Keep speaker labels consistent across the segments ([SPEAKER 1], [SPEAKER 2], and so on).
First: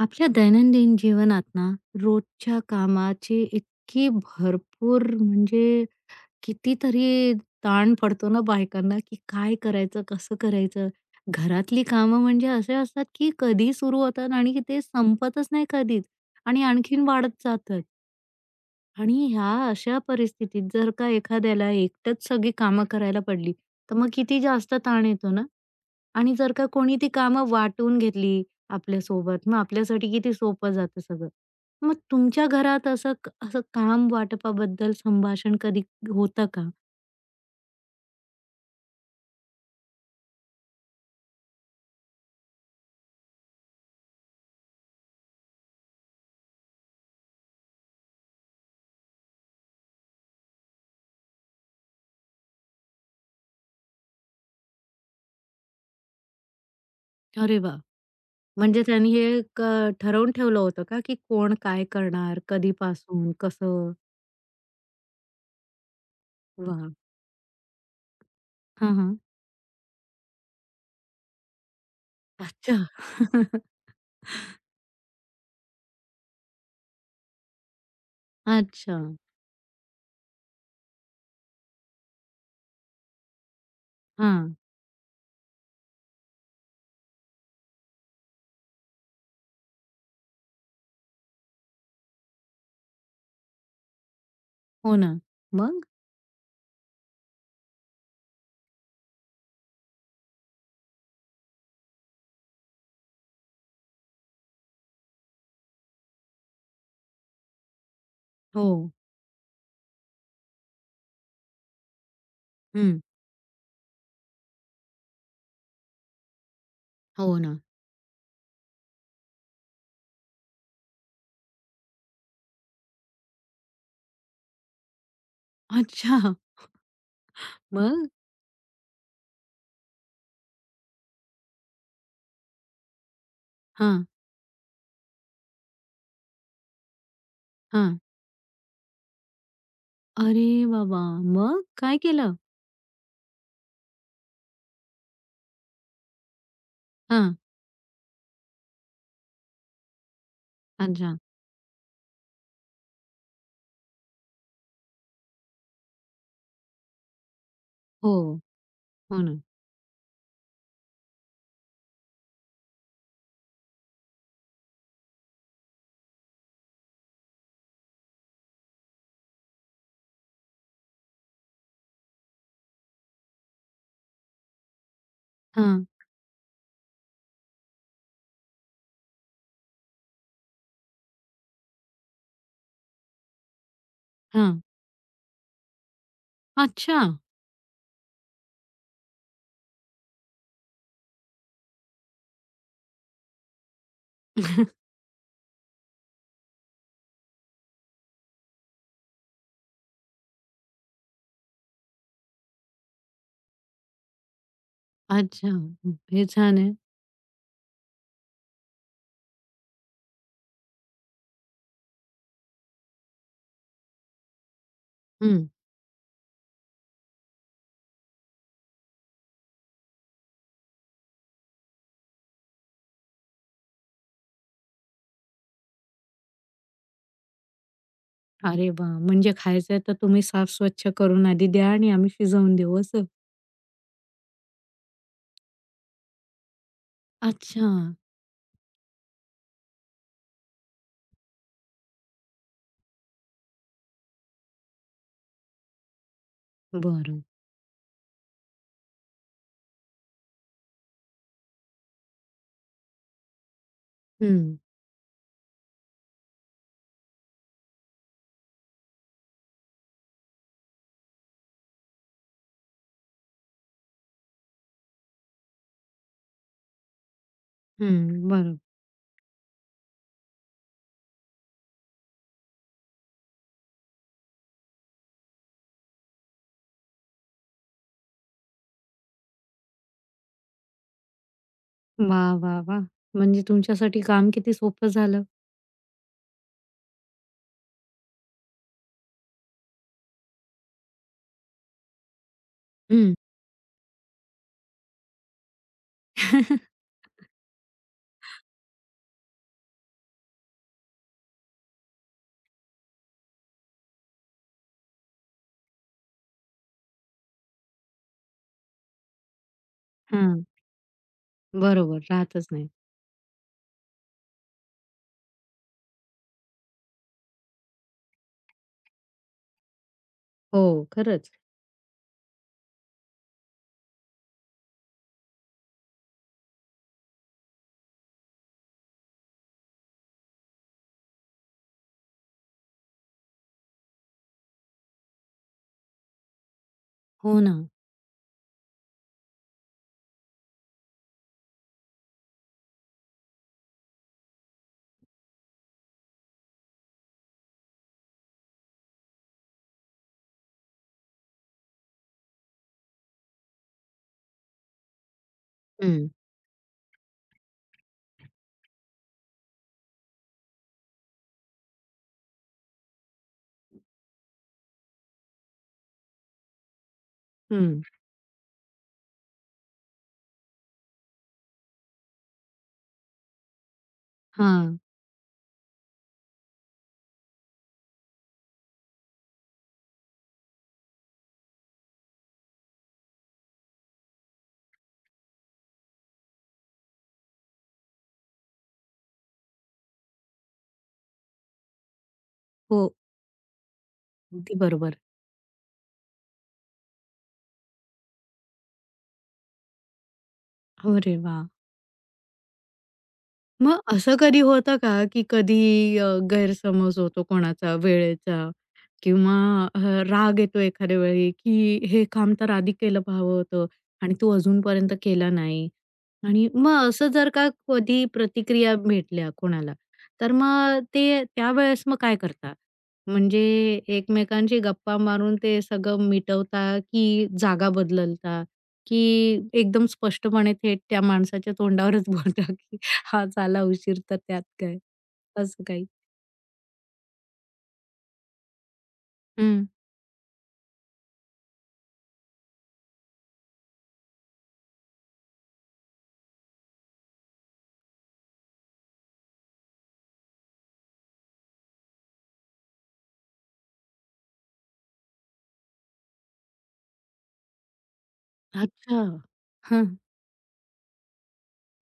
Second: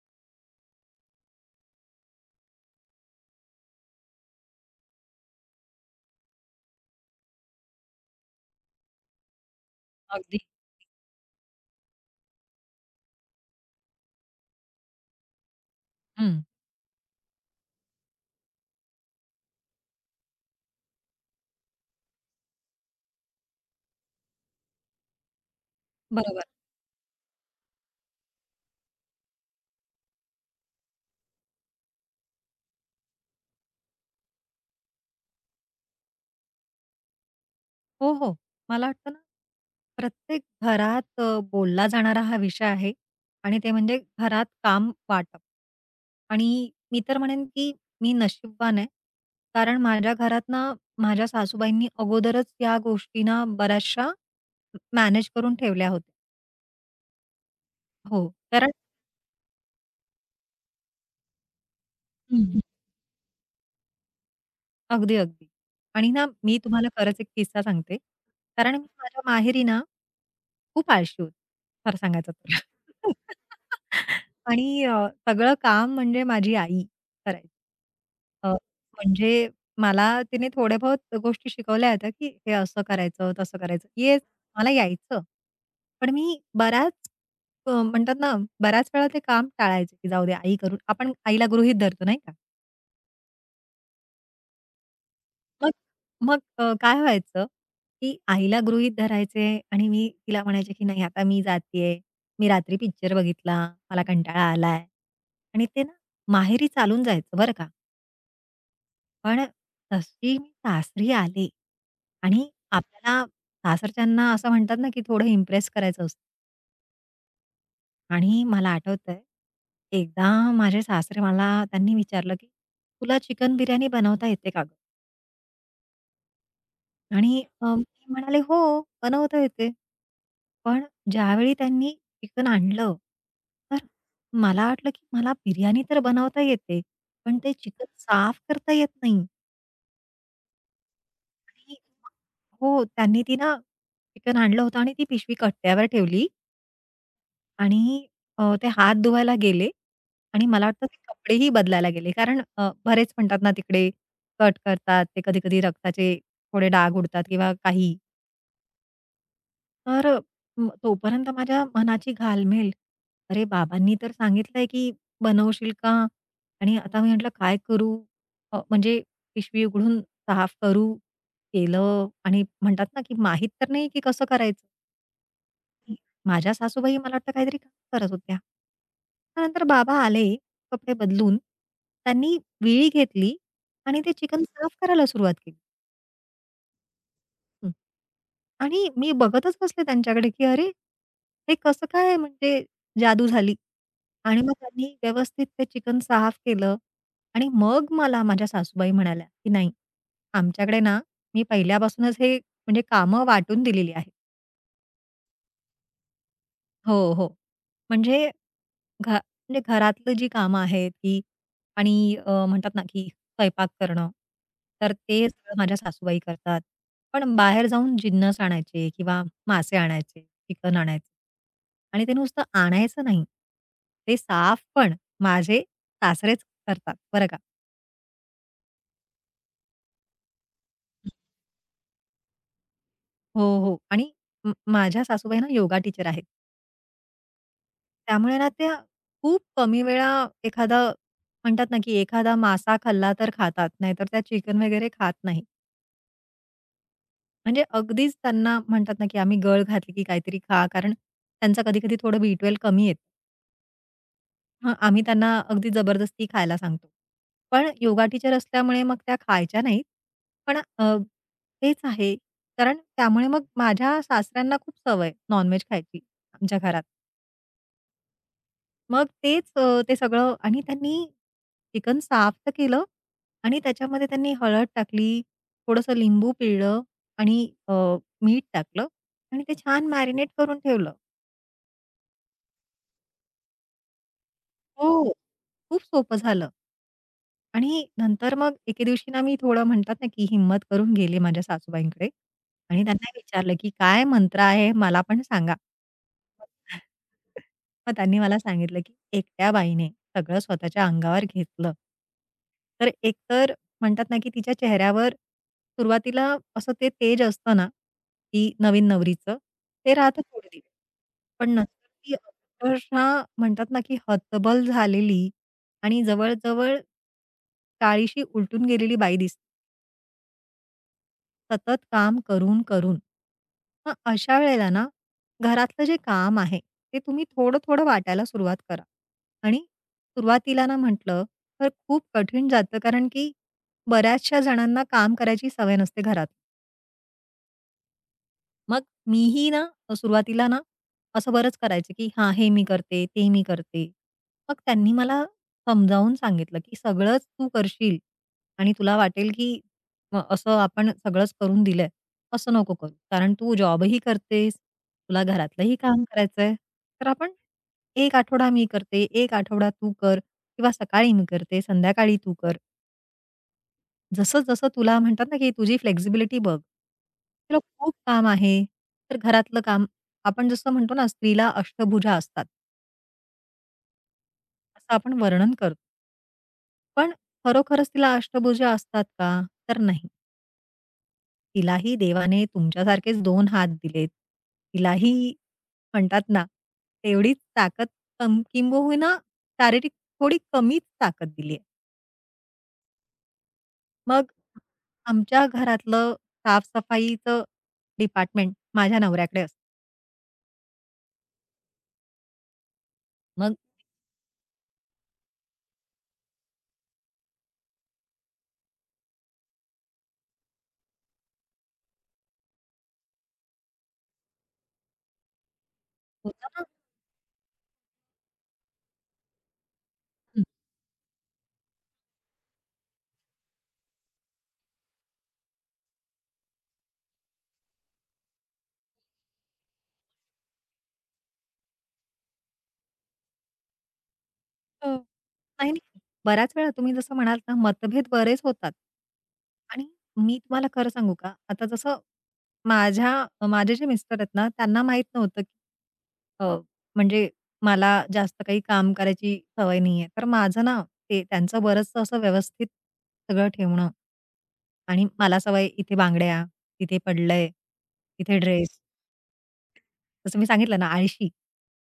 [SPEAKER 1] आपल्या दैनंदिन जीवनात ना रोजच्या कामाचे इतकी भरपूर म्हणजे कितीतरी ताण पडतो ना बायकांना की काय करायचं कसं
[SPEAKER 2] अगदी.
[SPEAKER 1] करायचं. घरातली कामं म्हणजे असे असतात की कधी सुरू होतात आणि ते संपतच नाही कधीच
[SPEAKER 2] हं.
[SPEAKER 1] आणि आणखीन वाढत जातात. आणि ह्या अशा परिस्थितीत जर का एखाद्याला एकटंच सगळी कामं करायला पडली, तर मग किती जास्त ताण येतो ना? आणि
[SPEAKER 2] बरोबर.
[SPEAKER 1] जर का कोणी ती कामं वाटून घेतली आपल्यासोबत, मग आपल्यासाठी किती सोपं जातं सगळं. मग तुमच्या घरात असं असं काम वाटपाबद्दल संभाषण कधी होतं का?
[SPEAKER 2] हो, हो. मला वाटतं ना, प्रत्येक घरात बोलला जाणारा हा विषय आहे आणि ते म्हणजे घरात काम वाटप. आणि मी तर म्हणेन, की मी नशीबवान आहे. कारण माझ्या घरात ना, माझ्या सासूबाईंनी अगोदरच या गोष्टी ना, बऱ्याचशा मॅनेज करून ठेवल्या होत्या.
[SPEAKER 1] अरे वाह!
[SPEAKER 2] हो, कारण
[SPEAKER 1] म्हणजे त्यांनी हे ठरवून ठेवलं होतं का, की कोण काय करणार,
[SPEAKER 2] हं.
[SPEAKER 1] कधीपासून, कसं?
[SPEAKER 2] अगदी, अगदी. आणि ना, मी तुम्हाला
[SPEAKER 1] वाह!
[SPEAKER 2] खरंच एक किस्सा सांगते. कारण मी
[SPEAKER 1] हां, हां.
[SPEAKER 2] माझ्या माहेरी ना खूप आळशी होती, खरं सांगायचं तर.
[SPEAKER 1] अच्छा.
[SPEAKER 2] आणि सगळं काम म्हणजे माझी आई करायची. अ,
[SPEAKER 1] अच्छा.
[SPEAKER 2] म्हणजे मला तिने थोड्या बहुत गोष्टी शिकवल्या होत्या, की हे असं करायचं, तसं करायचं.
[SPEAKER 1] हां.
[SPEAKER 2] मला यायचं. पण मी बराच म्हणतात ना, बऱ्याच वेळा ते काम टाळायचे, की जाऊ दे आई करून आपण आईला गृहीत धरतो नाही का?
[SPEAKER 1] हो ना.
[SPEAKER 2] मग
[SPEAKER 1] मग?
[SPEAKER 2] मग काय व्हायचं, की आईला गृहीत धरायचे आणि मी तिला म्हणायचे, की "नाही आता मी जातीये. मी रात्री पिक्चर बघितला. मला कंटाळा आलाय." आणि ते ना माहेरी चालून जायचं बरं का.
[SPEAKER 1] हो.
[SPEAKER 2] पण तशी मी सासरी आले आणि
[SPEAKER 1] हं.
[SPEAKER 2] आपल्याला सासरच्यांना असं म्हणतात ना, की थोडं इम्प्रेस करायचं असतं
[SPEAKER 1] हो ना.
[SPEAKER 2] आणि मला आठवतंय, एकदा माझे सासरे मला त्यांनी विचारलं, की "तुला चिकन बिर्याणी बनवता येते का गं?"
[SPEAKER 1] अच्छा.
[SPEAKER 2] आणि मी
[SPEAKER 1] मग?
[SPEAKER 2] म्हणाले, "हो, बनवता येते." पण ज्यावेळी त्यांनी चिकन आणलं, तर
[SPEAKER 1] हां,
[SPEAKER 2] मला वाटलं, की मला बिर्याणी तर बनवता येते, पण ते चिकन
[SPEAKER 1] हां.
[SPEAKER 2] साफ करता येत नाही.
[SPEAKER 1] अरे बाबा! मग
[SPEAKER 2] आणि
[SPEAKER 1] काय केलं?
[SPEAKER 2] हो, त्यांनी ती ना चिकन आणलं होतं आणि ती पिशवी कट्ट्यावर ठेवली
[SPEAKER 1] हां.
[SPEAKER 2] आणि ते हात धुवायला गेले आणि मला वाटतं ते
[SPEAKER 1] अच्छा.
[SPEAKER 2] कपडेही बदलायला गेले. कारण बरेच म्हणतात ना, तिकडे कट करतात, ते कधी-कधी रक्ताचे थोडे डाग उडतात किंवा काही.
[SPEAKER 1] हो, हो ना.
[SPEAKER 2] तर तोपर्यंत माझ्या मनाची घालमेल. अरे, बाबांनी तर सांगितलंय की बनवशील का? आणि आता मी म्हटलं काय करू? म्हणजे पिशवी उघडून साफ करू, केलं आणि म्हणतात ना की माहीत तर नाही की कसं करायचं.
[SPEAKER 1] हां,
[SPEAKER 2] माझ्या सासूबाई मला वाटतं काहीतरी काम करत होत्या. त्यानंतर बाबा आले, कपडे बदलून. त्यांनी विळी घेतली आणि ते चिकन
[SPEAKER 1] हां.
[SPEAKER 2] साफ करायला सुरुवात केली.
[SPEAKER 1] अच्छा.
[SPEAKER 2] हं. आणि मी बघतच बसले त्यांच्याकडे, की अरे, हे कसं काय म्हणजे जादू झाली. आणि मग त्यांनी व्यवस्थित ते चिकन साफ केलं आणि मग मला माझ्या सासूबाई म्हणाल्या, की "नाही, आमच्याकडे ना, मी पहिल्यापासूनच हे म्हणजे कामं वाटून दिलेली आहेत."
[SPEAKER 1] अच्छा. हे छान आहे.
[SPEAKER 2] हो, हो. म्हणजे म्हणजे घरातलं जी कामं आहेत, की आणि म्हणतात ना, की स्वयंपाक करणं, तर ते
[SPEAKER 1] हं.
[SPEAKER 2] सगळं माझ्या सासूबाई करतात. पण बाहेर जाऊन जिन्नस आणायचे किंवा मासे आणायचे, चिकन आणायचं आणि ते नुसतं आणायचं नाही, ते साफ पण माझे सासरेच करतात बरं का.
[SPEAKER 1] अरे वाह! म्हणजे खायचंय तर तुम्ही साफ स्वच्छ करून आधी द्या आणि आम्ही शिजवून देऊ असं.
[SPEAKER 2] हो, हो. आणि माझ्या सासूबाई ना योगा टीचर आहेत.
[SPEAKER 1] अच्छा.
[SPEAKER 2] त्यामुळे ना त्या खूप कमी वेळा एखादा म्हणतात ना, की एखादा मासा खाल्ला तर खातात, नाहीतर त्या चिकन वगैरे खात नाही.
[SPEAKER 1] बरं.
[SPEAKER 2] म्हणजे अगदीच त्यांना म्हणतात ना, की आम्ही गळ घातली की काहीतरी खा, कारण त्यांचं कधी-कधी थोडं B12 कमी येतं.
[SPEAKER 1] हं,
[SPEAKER 2] हं, आम्ही त्यांना अगदी जबरदस्ती खायला सांगतो. पण योगा टीचर असल्यामुळे मग त्या खायच्या नाहीत. पण तेच आहे, कारण त्यामुळे मग माझ्या सासऱ्यांना खूप सवय नॉन खायची आमच्या घरात.
[SPEAKER 1] हं. बरं.
[SPEAKER 2] मग तेच ते सगळं आणि त्यांनी चिकन साफ तर केलं आणि त्याच्यामध्ये त्यांनी हळद टाकली, थोडंसं लिंबू पिळलं आणि अ, मीठ टाकलं आणि ते छान मॅरिनेट करून ठेवलं.
[SPEAKER 1] वाह, वाह, वाह! म्हणजे तुमच्यासाठी काम किती सोपं
[SPEAKER 2] हो.
[SPEAKER 1] झालं.
[SPEAKER 2] खूप सोपं झालं. आणि नंतर मग एके दिवशी ना मी थोडं म्हणतात ना, की हिम्मत करून गेले माझ्या सासूबाईंकडे आणि त्यांना
[SPEAKER 1] हं.
[SPEAKER 2] विचारलं, की "काय मंत्र आहे मला पण सांगा." मग त्यांनी मला सांगितलं, की "एकट्या बाईने सगळं स्वतःच्या अंगावर घेतलं, तर एकतर म्हणतात ना, की तिच्या चेहऱ्यावर सुरुवातीला असं ते तेज असतं ना, की नवीन नवरीचं ते राहतं
[SPEAKER 1] हां.
[SPEAKER 2] थोडे दिवस. पण नंतर
[SPEAKER 1] बरोबर.
[SPEAKER 2] ती
[SPEAKER 1] राहतच नाही.
[SPEAKER 2] अक्षरशः म्हणतात ना, की हतबल झालेली आणि जवळ-जवळ 40शी उलटून गेलेली बाई दिसते
[SPEAKER 1] हो, खरंच.
[SPEAKER 2] सतत काम करून, करून. मग अशा वेळेला ना, घरातलं जे काम आहे, ते तुम्ही थोडं-थोडं वाटायला सुरुवात करा. आणि सुरुवातीला ना म्हटलं, तर खूप कठीण जातं कारण की बऱ्याचशा जणांना काम करायची सवय नसते घरात.
[SPEAKER 1] हो ना.
[SPEAKER 2] मग मीही ना सुरुवातीला ना असं बरंच करायचे, की हां, हे मी करते, ते मी करते. मग त्यांनी मला समजावून सांगितलं, की सगळंच तू करशील आणि तुला वाटेल, की असं आपण सगळंच करून दिलंय, असं नको करू. कारण तू जॉबही करतेस, तुला घरातलंही काम
[SPEAKER 1] हं,
[SPEAKER 2] करायचंय. तर आपण 1 आठवडा मी करते, 1 आठवडा तू कर किंवा सकाळी मी करते, संध्याकाळी तू कर. जसं-जसं तुला म्हणतात ना, की तुझी फ्लेक्सिबिलिटी बघ. तुला
[SPEAKER 1] हं.
[SPEAKER 2] खूप काम आहे, तर घरातलं काम आपण जसं म्हणतो ना, स्त्रीला अष्टभुजा असतात,
[SPEAKER 1] हां.
[SPEAKER 2] असं आपण वर्णन करतो. पण खरोखरच तिला अष्टभुजा असतात का? तर नाही. तिलाही देवाने तुमच्यासारखेच 2 हात दिलेत. तिलाही म्हणतात ना, तेवढीच ताकद किंबहुना शारीरिक थोडी कमीच ताकद दिली आहे.
[SPEAKER 1] हो.
[SPEAKER 2] मग
[SPEAKER 1] अगदी बरोबर.
[SPEAKER 2] आमच्या घरातलं साफ डिपार्टमेंट माझ्या नवऱ्याकडे असतं.
[SPEAKER 1] अरे वाह!
[SPEAKER 2] मग
[SPEAKER 1] मग असं कधी होतं का, की कधी गैरसमज होतो कोणाचा, वेळेचा किंवा अ, राग येतो एखाद्या वेळी, की हे काम तर आधी केलं हवं होतं आणि तू अजूनपर्यंत केलं नाही.
[SPEAKER 2] होता
[SPEAKER 1] आणि
[SPEAKER 2] ना.
[SPEAKER 1] मग असं जर का कधी प्रतिक्रिया भेटल्या कोणाला, तर
[SPEAKER 2] हं.
[SPEAKER 1] मग ते त्यावेळेस मग काय करता? म्हणजे एकमेकांशी गप्पा मारून ते सगळं मिटवता, की जागा बदलता, की एकदम स्पष्टपणे थेट त्या माणसाच्या तोंडावरच बोलता? हां, झाला उशीर तर त्यात काय,
[SPEAKER 2] हो.
[SPEAKER 1] असं
[SPEAKER 2] नाही,
[SPEAKER 1] काही.
[SPEAKER 2] नाही. बऱ्याच वेळा तुम्ही जसं म्हणालात ना, मतभेद बरेच होतात.
[SPEAKER 1] हं.
[SPEAKER 2] आणि मी तुम्हाला खरं सांगू का, आता जसं माझे जे मिस्टर आहेत ना, त्यांना माहीत नव्हतं, की अ, म्हणजे मला जास्त काही काम करायची सवय नाहीये. तर माझं ना, ते त्यांचं बरंचसं असं व्यवस्थित सगळं ठेवणं आणि मला सवय इथे बांगड्या, तिथे पडलंय, तिथे ड्रेस.
[SPEAKER 1] अच्छा. हां,
[SPEAKER 2] जसं मी सांगितलं ना, आळशी.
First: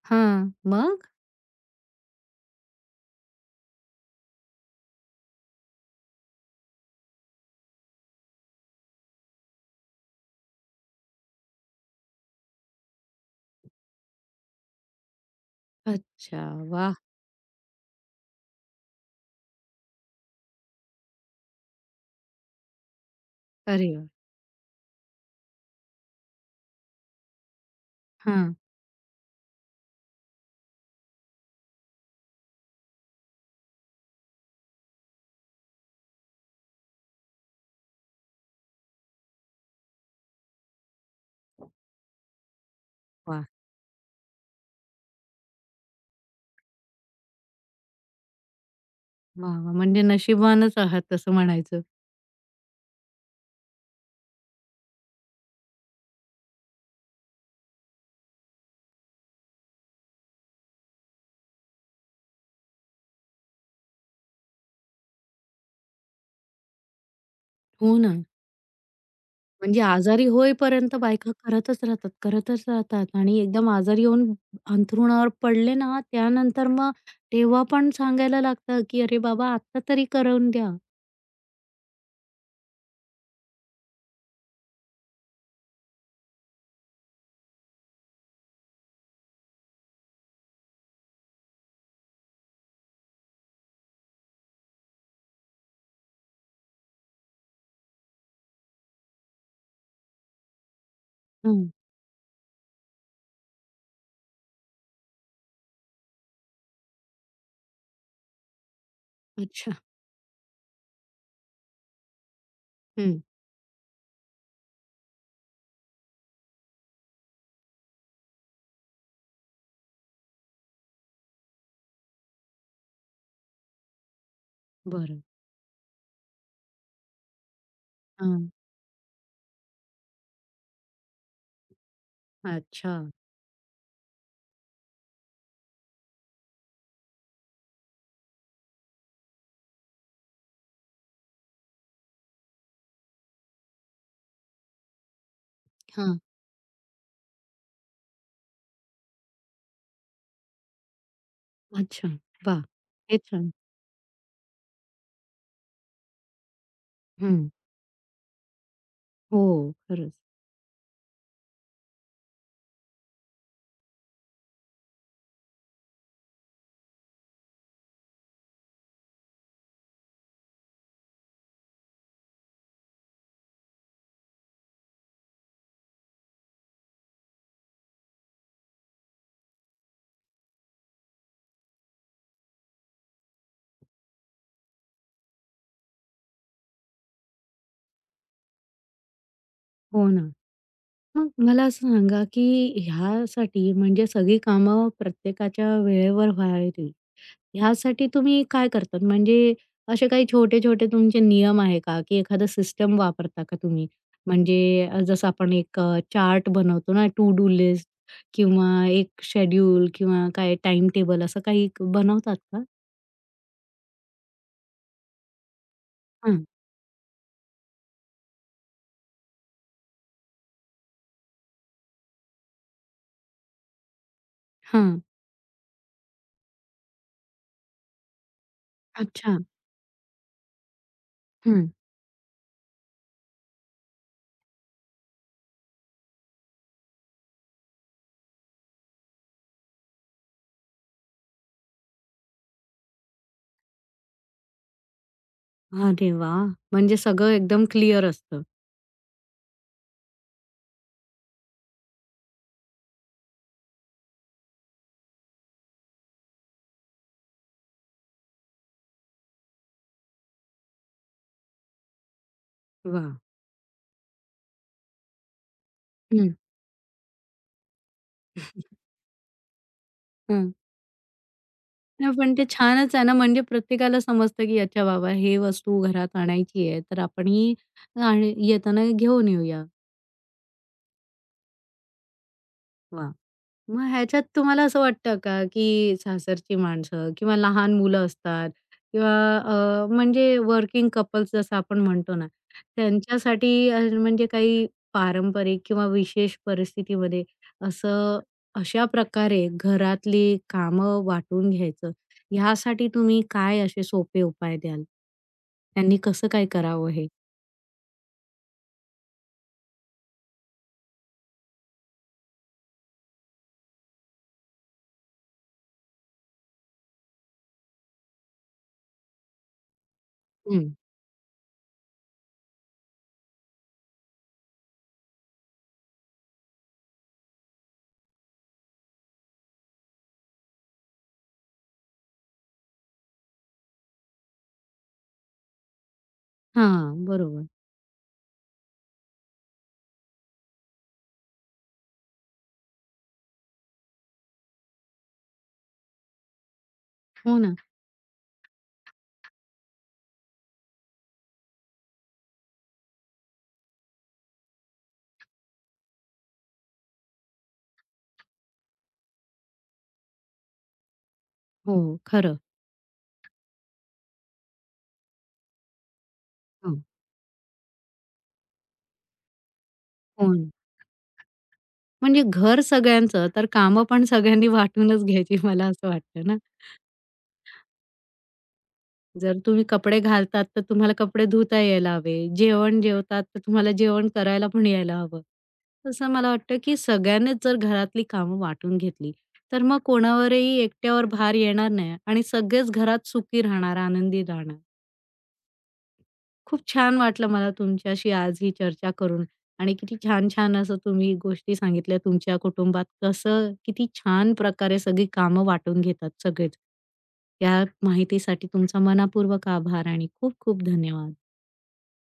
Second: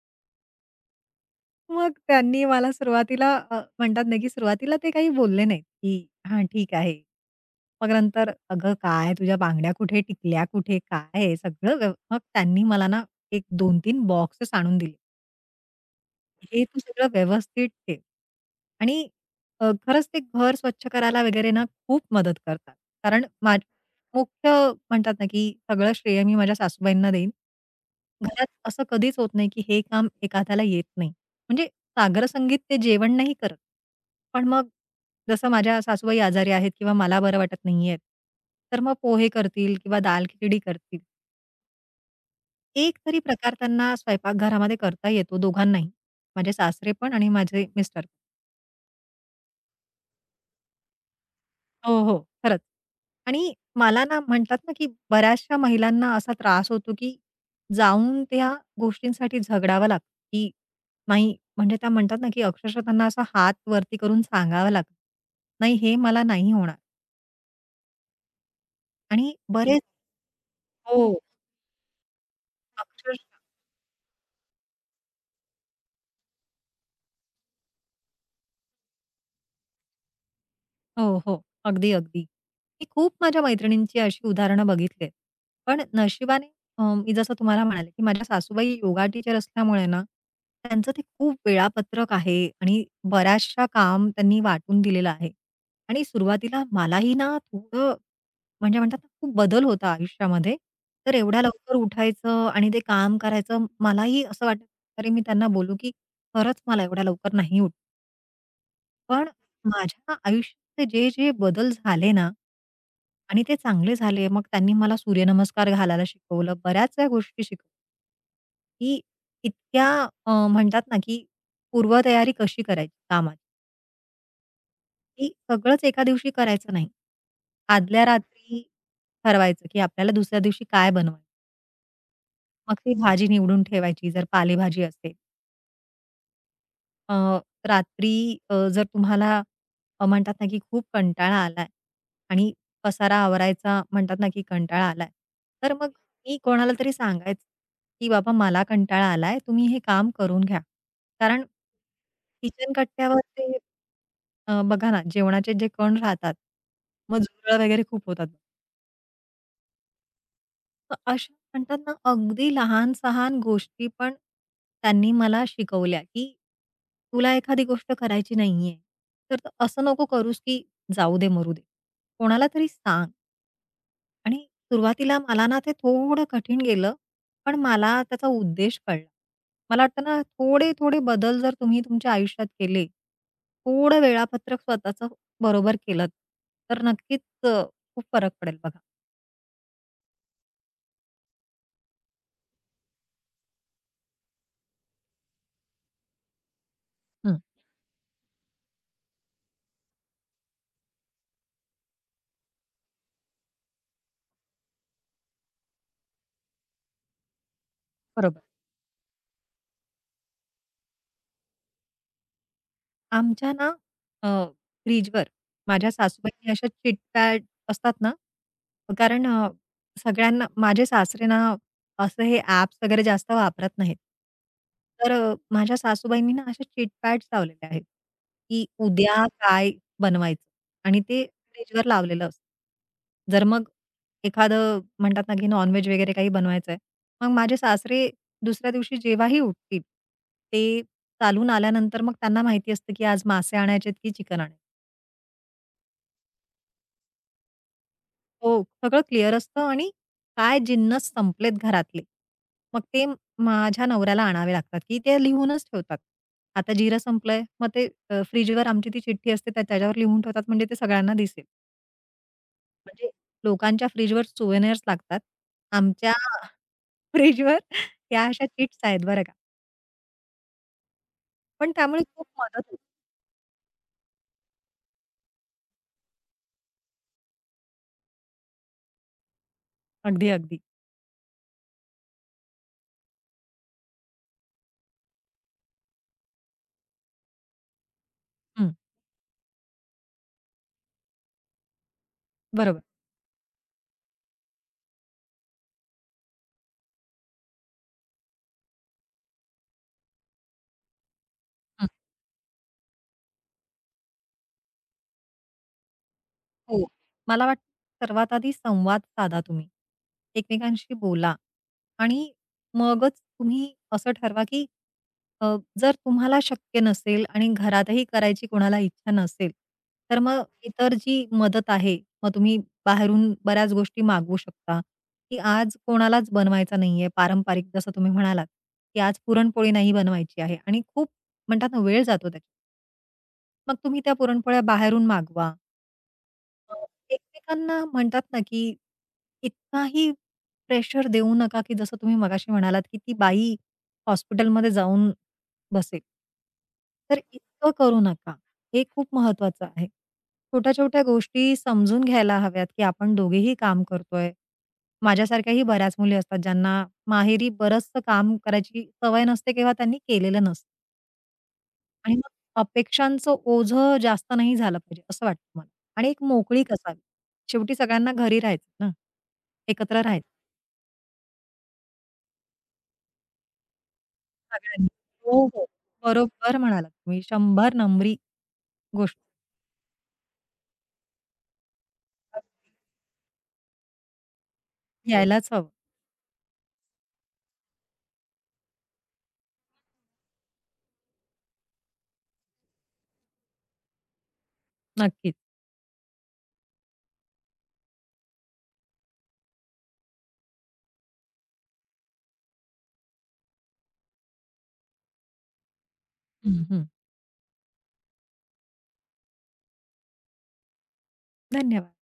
[SPEAKER 1] हां. मग?
[SPEAKER 2] मग त्यांनी मला सुरुवातीला म्हणतात ना, की सुरुवातीला ते काही बोलले नाहीत, की "हां, ठीक आहे." मग नंतर, "अगं काय तुझ्या बांगड्या कुठे टिकल्या कुठे? काय आहे?" सगळं व्यव मग त्यांनी मला ना एक 2 तीन बॉक्सेस आणून दिले.
[SPEAKER 1] अच्छा.
[SPEAKER 2] हे तू
[SPEAKER 1] वाह!
[SPEAKER 2] सगळं व्यवस्थित ठेव. आणि खरंच ते घर स्वच्छ करायला वगैरे ना खूप मदत करतात. कारण
[SPEAKER 1] अरे वाह!
[SPEAKER 2] मुख्य म्हणतात ना, की सगळं श्रेय मी माझ्या सासूबाईंना देईन. घरात
[SPEAKER 1] हां.
[SPEAKER 2] असं कधीच होत नाही, की हे काम एखाद्याला येत नाही. म्हणजे सागरसंगीत ते जेवण नाही करत. पण मग जसं माझ्या सासूबाई आजारी आहेत किंवा मला बरं वाटत नाहीये, तर मग पोहे करतील किंवा दाल खिचडी करतील. एक तरी
[SPEAKER 1] वाह!
[SPEAKER 2] प्रकार त्यांना स्वयंपाकघरामध्ये करता येतो दोघांनाही. माझे सासरे पण आणि माझे मिस्टर.
[SPEAKER 1] वाह! वाह! म्हणजे नशिबवानच आहात तसं म्हणायचं.
[SPEAKER 2] हो, हो. खरंच. आणि मला ना म्हणतात ना, की बऱ्याचशा महिलांना असा त्रास होतो, की जाऊन त्या गोष्टींसाठी झगडावं लागतं, की नाही म्हणजे त्या म्हणतात ना, की अक्षरशः त्यांना असा हात वरती करून सांगावं लागतं. नाही हे मला नाही होणार
[SPEAKER 1] हो ना.
[SPEAKER 2] आणि बरेच
[SPEAKER 1] म्हणजे आजारी होईपर्यंत
[SPEAKER 2] हो.
[SPEAKER 1] बायका करतच राहतात, करतच राहतात आणि
[SPEAKER 2] अक्षरशः
[SPEAKER 1] एकदम आजारी येऊन अंथरुणावर पडले ना, त्यानंतर मग तेव्हा पण सांगायला लागतं, की "अरे बाबा, आत्ता तरी करवून द्या."
[SPEAKER 2] हो, हो. अगदी, अगदी. मी खूप माझ्या मैत्रिणींची अशी उदाहरणं बघितली आहेत. पण नशिबाने मी जसं तुम्हाला म्हणाले, की माझ्या सासूबाई योगा टीचर असल्यामुळे ना, त्यांचं ते खूप वेळापत्रक आहे आणि बऱ्याचशा काम त्यांनी वाटून दिलेलं आहे. आणि सुरुवातीला मलाही ना थोडं म्हणजे म्हणतात ना, खूप बदल होता आयुष्यामध्ये. तर एवढ्या
[SPEAKER 1] हं.
[SPEAKER 2] लवकर उठायचं आणि ते काम करायचं मलाही असं वाटायचं, अरे मी त्यांना बोलू, की खरंच मला एवढ्या लवकर नाही उठता पण
[SPEAKER 1] अच्छा.
[SPEAKER 2] माझ्या आयुष्यातले जे, जे बदल झाले ना
[SPEAKER 1] हं.
[SPEAKER 2] आणि ते चांगले झाले. मग त्यांनी मला सूर्यनमस्कार घालायला शिकवलं. बऱ्याचशा गोष्टी शिकवल्या. की इतक्या म्हणतात ना, की पूर्वतयारी कशी करायची कामाची,
[SPEAKER 1] बरं.
[SPEAKER 2] की सगळंच एका दिवशी करायचं नाही. आदल्या
[SPEAKER 1] हां.
[SPEAKER 2] रात्री ठरवायचं, की आपल्याला दुसऱ्या दिवशी काय बनवायचं. मग ती
[SPEAKER 1] अच्छा.
[SPEAKER 2] भाजी निवडून ठेवायची जर पालेभाजी असेल. अ, रात्री जर तुम्हाला म्हणतात ना, की खूप कंटाळा आलाय आणि पसारा आवरायचा म्हणतात ना, की कंटाळा आलाय. तर मग
[SPEAKER 1] हां.
[SPEAKER 2] मी कोणाला तरी सांगायचं, की "बाबा मला कंटाळा आलाय, तुम्ही हे काम करून घ्या." कारण
[SPEAKER 1] अच्छा. वाह!
[SPEAKER 2] किचन
[SPEAKER 1] हे
[SPEAKER 2] कट्ट्यावर ते
[SPEAKER 1] छान.
[SPEAKER 2] बघा ना, जेवणाचे जे कण राहतात, मग
[SPEAKER 1] हं.
[SPEAKER 2] झुरळ वगैरे खूप होतात.
[SPEAKER 1] हो, खरंच.
[SPEAKER 2] तर अशा म्हणतात ना, अगदी लहान-सहान गोष्टी पण त्यांनी मला शिकवल्या, की तुला एखादी गोष्ट करायची नाहीये, तर तू असं नको करूस, की जाऊ दे, मरू दे. कोणाला तरी सांग. आणि सुरुवातीला मला ना ते थोडं कठीण गेलं, पण मला त्याचा उद्देश कळला. मला वाटतं ना, थोडे-थोडे बदल जर तुम्ही तुमच्या आयुष्यात केले, थोडं वेळापत्रक स्वतःचं बरोबर केलंत, तर नक्कीच अ, खूप फरक पडेल बघा.
[SPEAKER 1] हो ना. मग मला असं सांगा, की ह्यासाठी म्हणजे सगळी कामं प्रत्येकाच्या वेळेवर व्हावी,
[SPEAKER 2] हं,
[SPEAKER 1] ह्यासाठी तुम्ही काय करतात? म्हणजे असे काही छोटे-छोटे तुमचे नियम आहे का? की एखादं सिस्टम वापरता का तुम्ही? म्हणजे जसं आपण एक चार्ट बनवतो ना, टू डू लिस्ट
[SPEAKER 2] बरोबर.
[SPEAKER 1] किंवा एक शेड्यूल किंवा काय टाईम टेबल असं काही बनवतात का?
[SPEAKER 2] आमच्या ना अ, फ्रिजवर माझ्या
[SPEAKER 1] हां.
[SPEAKER 2] सासूबाईंनी अशा चिटपॅड असतात ना, कारण सगळ्यांना माझे सासरे ना असं हे ॲप्स वगैरे जास्त वापरत नाहीत.
[SPEAKER 1] हां.
[SPEAKER 2] तर माझ्या सासूबाईंनी ना अशा चिटपॅड्स लावलेल्या आहेत, की उद्या
[SPEAKER 1] अच्छा.
[SPEAKER 2] काय बनवायचं आणि ते फ्रिजवर लावलेलं असतं. जर मग एखादं म्हणतात ना, की नॉन वगैरे काही बनवायचंय, मग माझे सासरे दुसऱ्या दिवशी जेव्हाही उठतील, ते चालून आल्यानंतर मग त्यांना माहिती असतं, की आज मासे आणायचे आहेत की चिकन आणायचं.
[SPEAKER 1] अरे वाह! म्हणजे सगळं एकदम क्लिअर असतं.
[SPEAKER 2] हो, सगळं क्लिअर असतं आणि काय जिन्नस संपलेत घरातले. मग ते माझ्या नवऱ्याला आणावे लागतात, की ते लिहूनच ठेवतात. आता जिरं संपलंय, मग ते फ्रिजवर आमची ती चिठ्ठी असते त्या त्याच्यावर लिहून ठेवतात म्हणजे ते सगळ्यांना दिसेल. म्हणजे
[SPEAKER 1] वाह!
[SPEAKER 2] लोकांच्या फ्रिजवर सुव्हेनिअर्स लागतात. आमच्या
[SPEAKER 1] हं,
[SPEAKER 2] फ्रिजवर या अशा चिट्स आहेत बरं का.
[SPEAKER 1] हं.
[SPEAKER 2] पण त्यामुळे
[SPEAKER 1] नाही
[SPEAKER 2] खूप
[SPEAKER 1] पण ते
[SPEAKER 2] मदत होते.
[SPEAKER 1] छानच आहे ना, म्हणजे प्रत्येकाला समजतं, की अच्छा बाबा हे वस्तू घरात आणायची आहे, तर आपण ही आण येताना घेऊन येऊया.
[SPEAKER 2] अगदी, अगदी.
[SPEAKER 1] वाह! मग ह्याच्यात तुम्हाला असं वाटतं का, की सासरची माणसं किंवा लहान मुलं असतात
[SPEAKER 2] हं,
[SPEAKER 1] किंवा म्हणजे वर्किंग कपल्स जसं आपण म्हणतो ना,
[SPEAKER 2] बरोबर.
[SPEAKER 1] त्यांच्यासाठी म्हणजे काही पारंपरिक किंवा विशेष परिस्थितीमध्ये असं अशा प्रकारे घरातली कामं वाटून घ्यायचं, ह्यासाठी तुम्ही काय असे सोपे उपाय द्याल? त्यांनी कसं काय
[SPEAKER 2] हो.
[SPEAKER 1] करावं हे?
[SPEAKER 2] मला वाटतं सर्वात आधी संवाद साधा तुम्ही. एकमेकांशी बोला आणि मगच तुम्ही असं ठरवा, की जर तुम्हाला शक्य नसेल आणि घरातही करायची कोणाला इच्छा नसेल, तर मग
[SPEAKER 1] हं.
[SPEAKER 2] इतर जी मदत आहे, मग तुम्ही बाहेरून बऱ्याच गोष्टी मागवू शकता, की आज कोणालाच बनवायचा नाहीये पारंपरिक जसं तुम्ही म्हणालात, की आज पुरणपोळी नाही बनवायची आहे आणि खूप म्हणतात ना, वेळ जातो त्याच्यात. मग तुम्ही त्या पुरणपोळ्या बाहेरून मागवा. अ,
[SPEAKER 1] हां, बरोबर.
[SPEAKER 2] एकमेकांना म्हणतात ना, की इतकाही प्रेशर देऊ नका, की जसं तुम्ही मगाशी म्हणालात, की ती बाई हॉस्पिटलमध्ये जाऊन बसेल. तर
[SPEAKER 1] हो ना.
[SPEAKER 2] इतकं करू नका. हे खूप महत्वाचं आहे. छोट्या-छोट्या गोष्टी समजून घ्यायला हव्यात, की आपण दोघेही काम करतोय. माझ्यासारख्याही बऱ्याच मुली असतात, ज्यांना माहेरी बरचसं काम करायची सवय नसते किंवा त्यांनी केलेलं नसतं.
[SPEAKER 1] हो,
[SPEAKER 2] आणि मग
[SPEAKER 1] खरं.
[SPEAKER 2] अपेक्षांचं ओझं जास्त नाही झालं पाहिजे असं वाटतं मला. आणि एक मोकळीक
[SPEAKER 1] हं.
[SPEAKER 2] असावी. शेवटी सगळ्यांना घरी राहायचं ना. एकत्र राहायचं
[SPEAKER 1] हो. म्हणजे घर सगळ्यांचं, तर कामं पण सगळ्यांनी
[SPEAKER 2] सगळ्यांनी.
[SPEAKER 1] वाटूनच
[SPEAKER 2] हो,
[SPEAKER 1] घ्यायची
[SPEAKER 2] हो.
[SPEAKER 1] मला असं वाटतं ना.
[SPEAKER 2] बरोबर म्हणालात तुम्ही. 100 नंबरी गोष्ट
[SPEAKER 1] जर तुम्ही कपडे घालतात, तर तुम्हाला कपडे धुता यायला हवे. जेवण जेवतात, तर तुम्हाला जेवण करायला पण यायला हवं.
[SPEAKER 2] यायलाच हवं.
[SPEAKER 1] तसं मला वाटतं, की सगळ्यांनीच जर घरातली कामं वाटून घेतली, तर मग कोणावरही एकट्यावर भार येणार नाही आणि सगळेच घरात सुखी राहणार, आनंदी राहणार.
[SPEAKER 2] नक्कीच.
[SPEAKER 1] खूप छान वाटलं मला तुमच्याशी आज ही चर्चा करून आणि किती छान छान असं तुम्ही गोष्टी सांगितल्या तुमच्या कुटुंबात कसं किती छान प्रकारे सगळी कामं वाटून घेतात सगळेच.
[SPEAKER 2] हं, हं.
[SPEAKER 1] या माहितीसाठी तुमचा मनापूर्वक आभार आणि खूप खूप धन्यवाद.
[SPEAKER 2] धन्यवाद.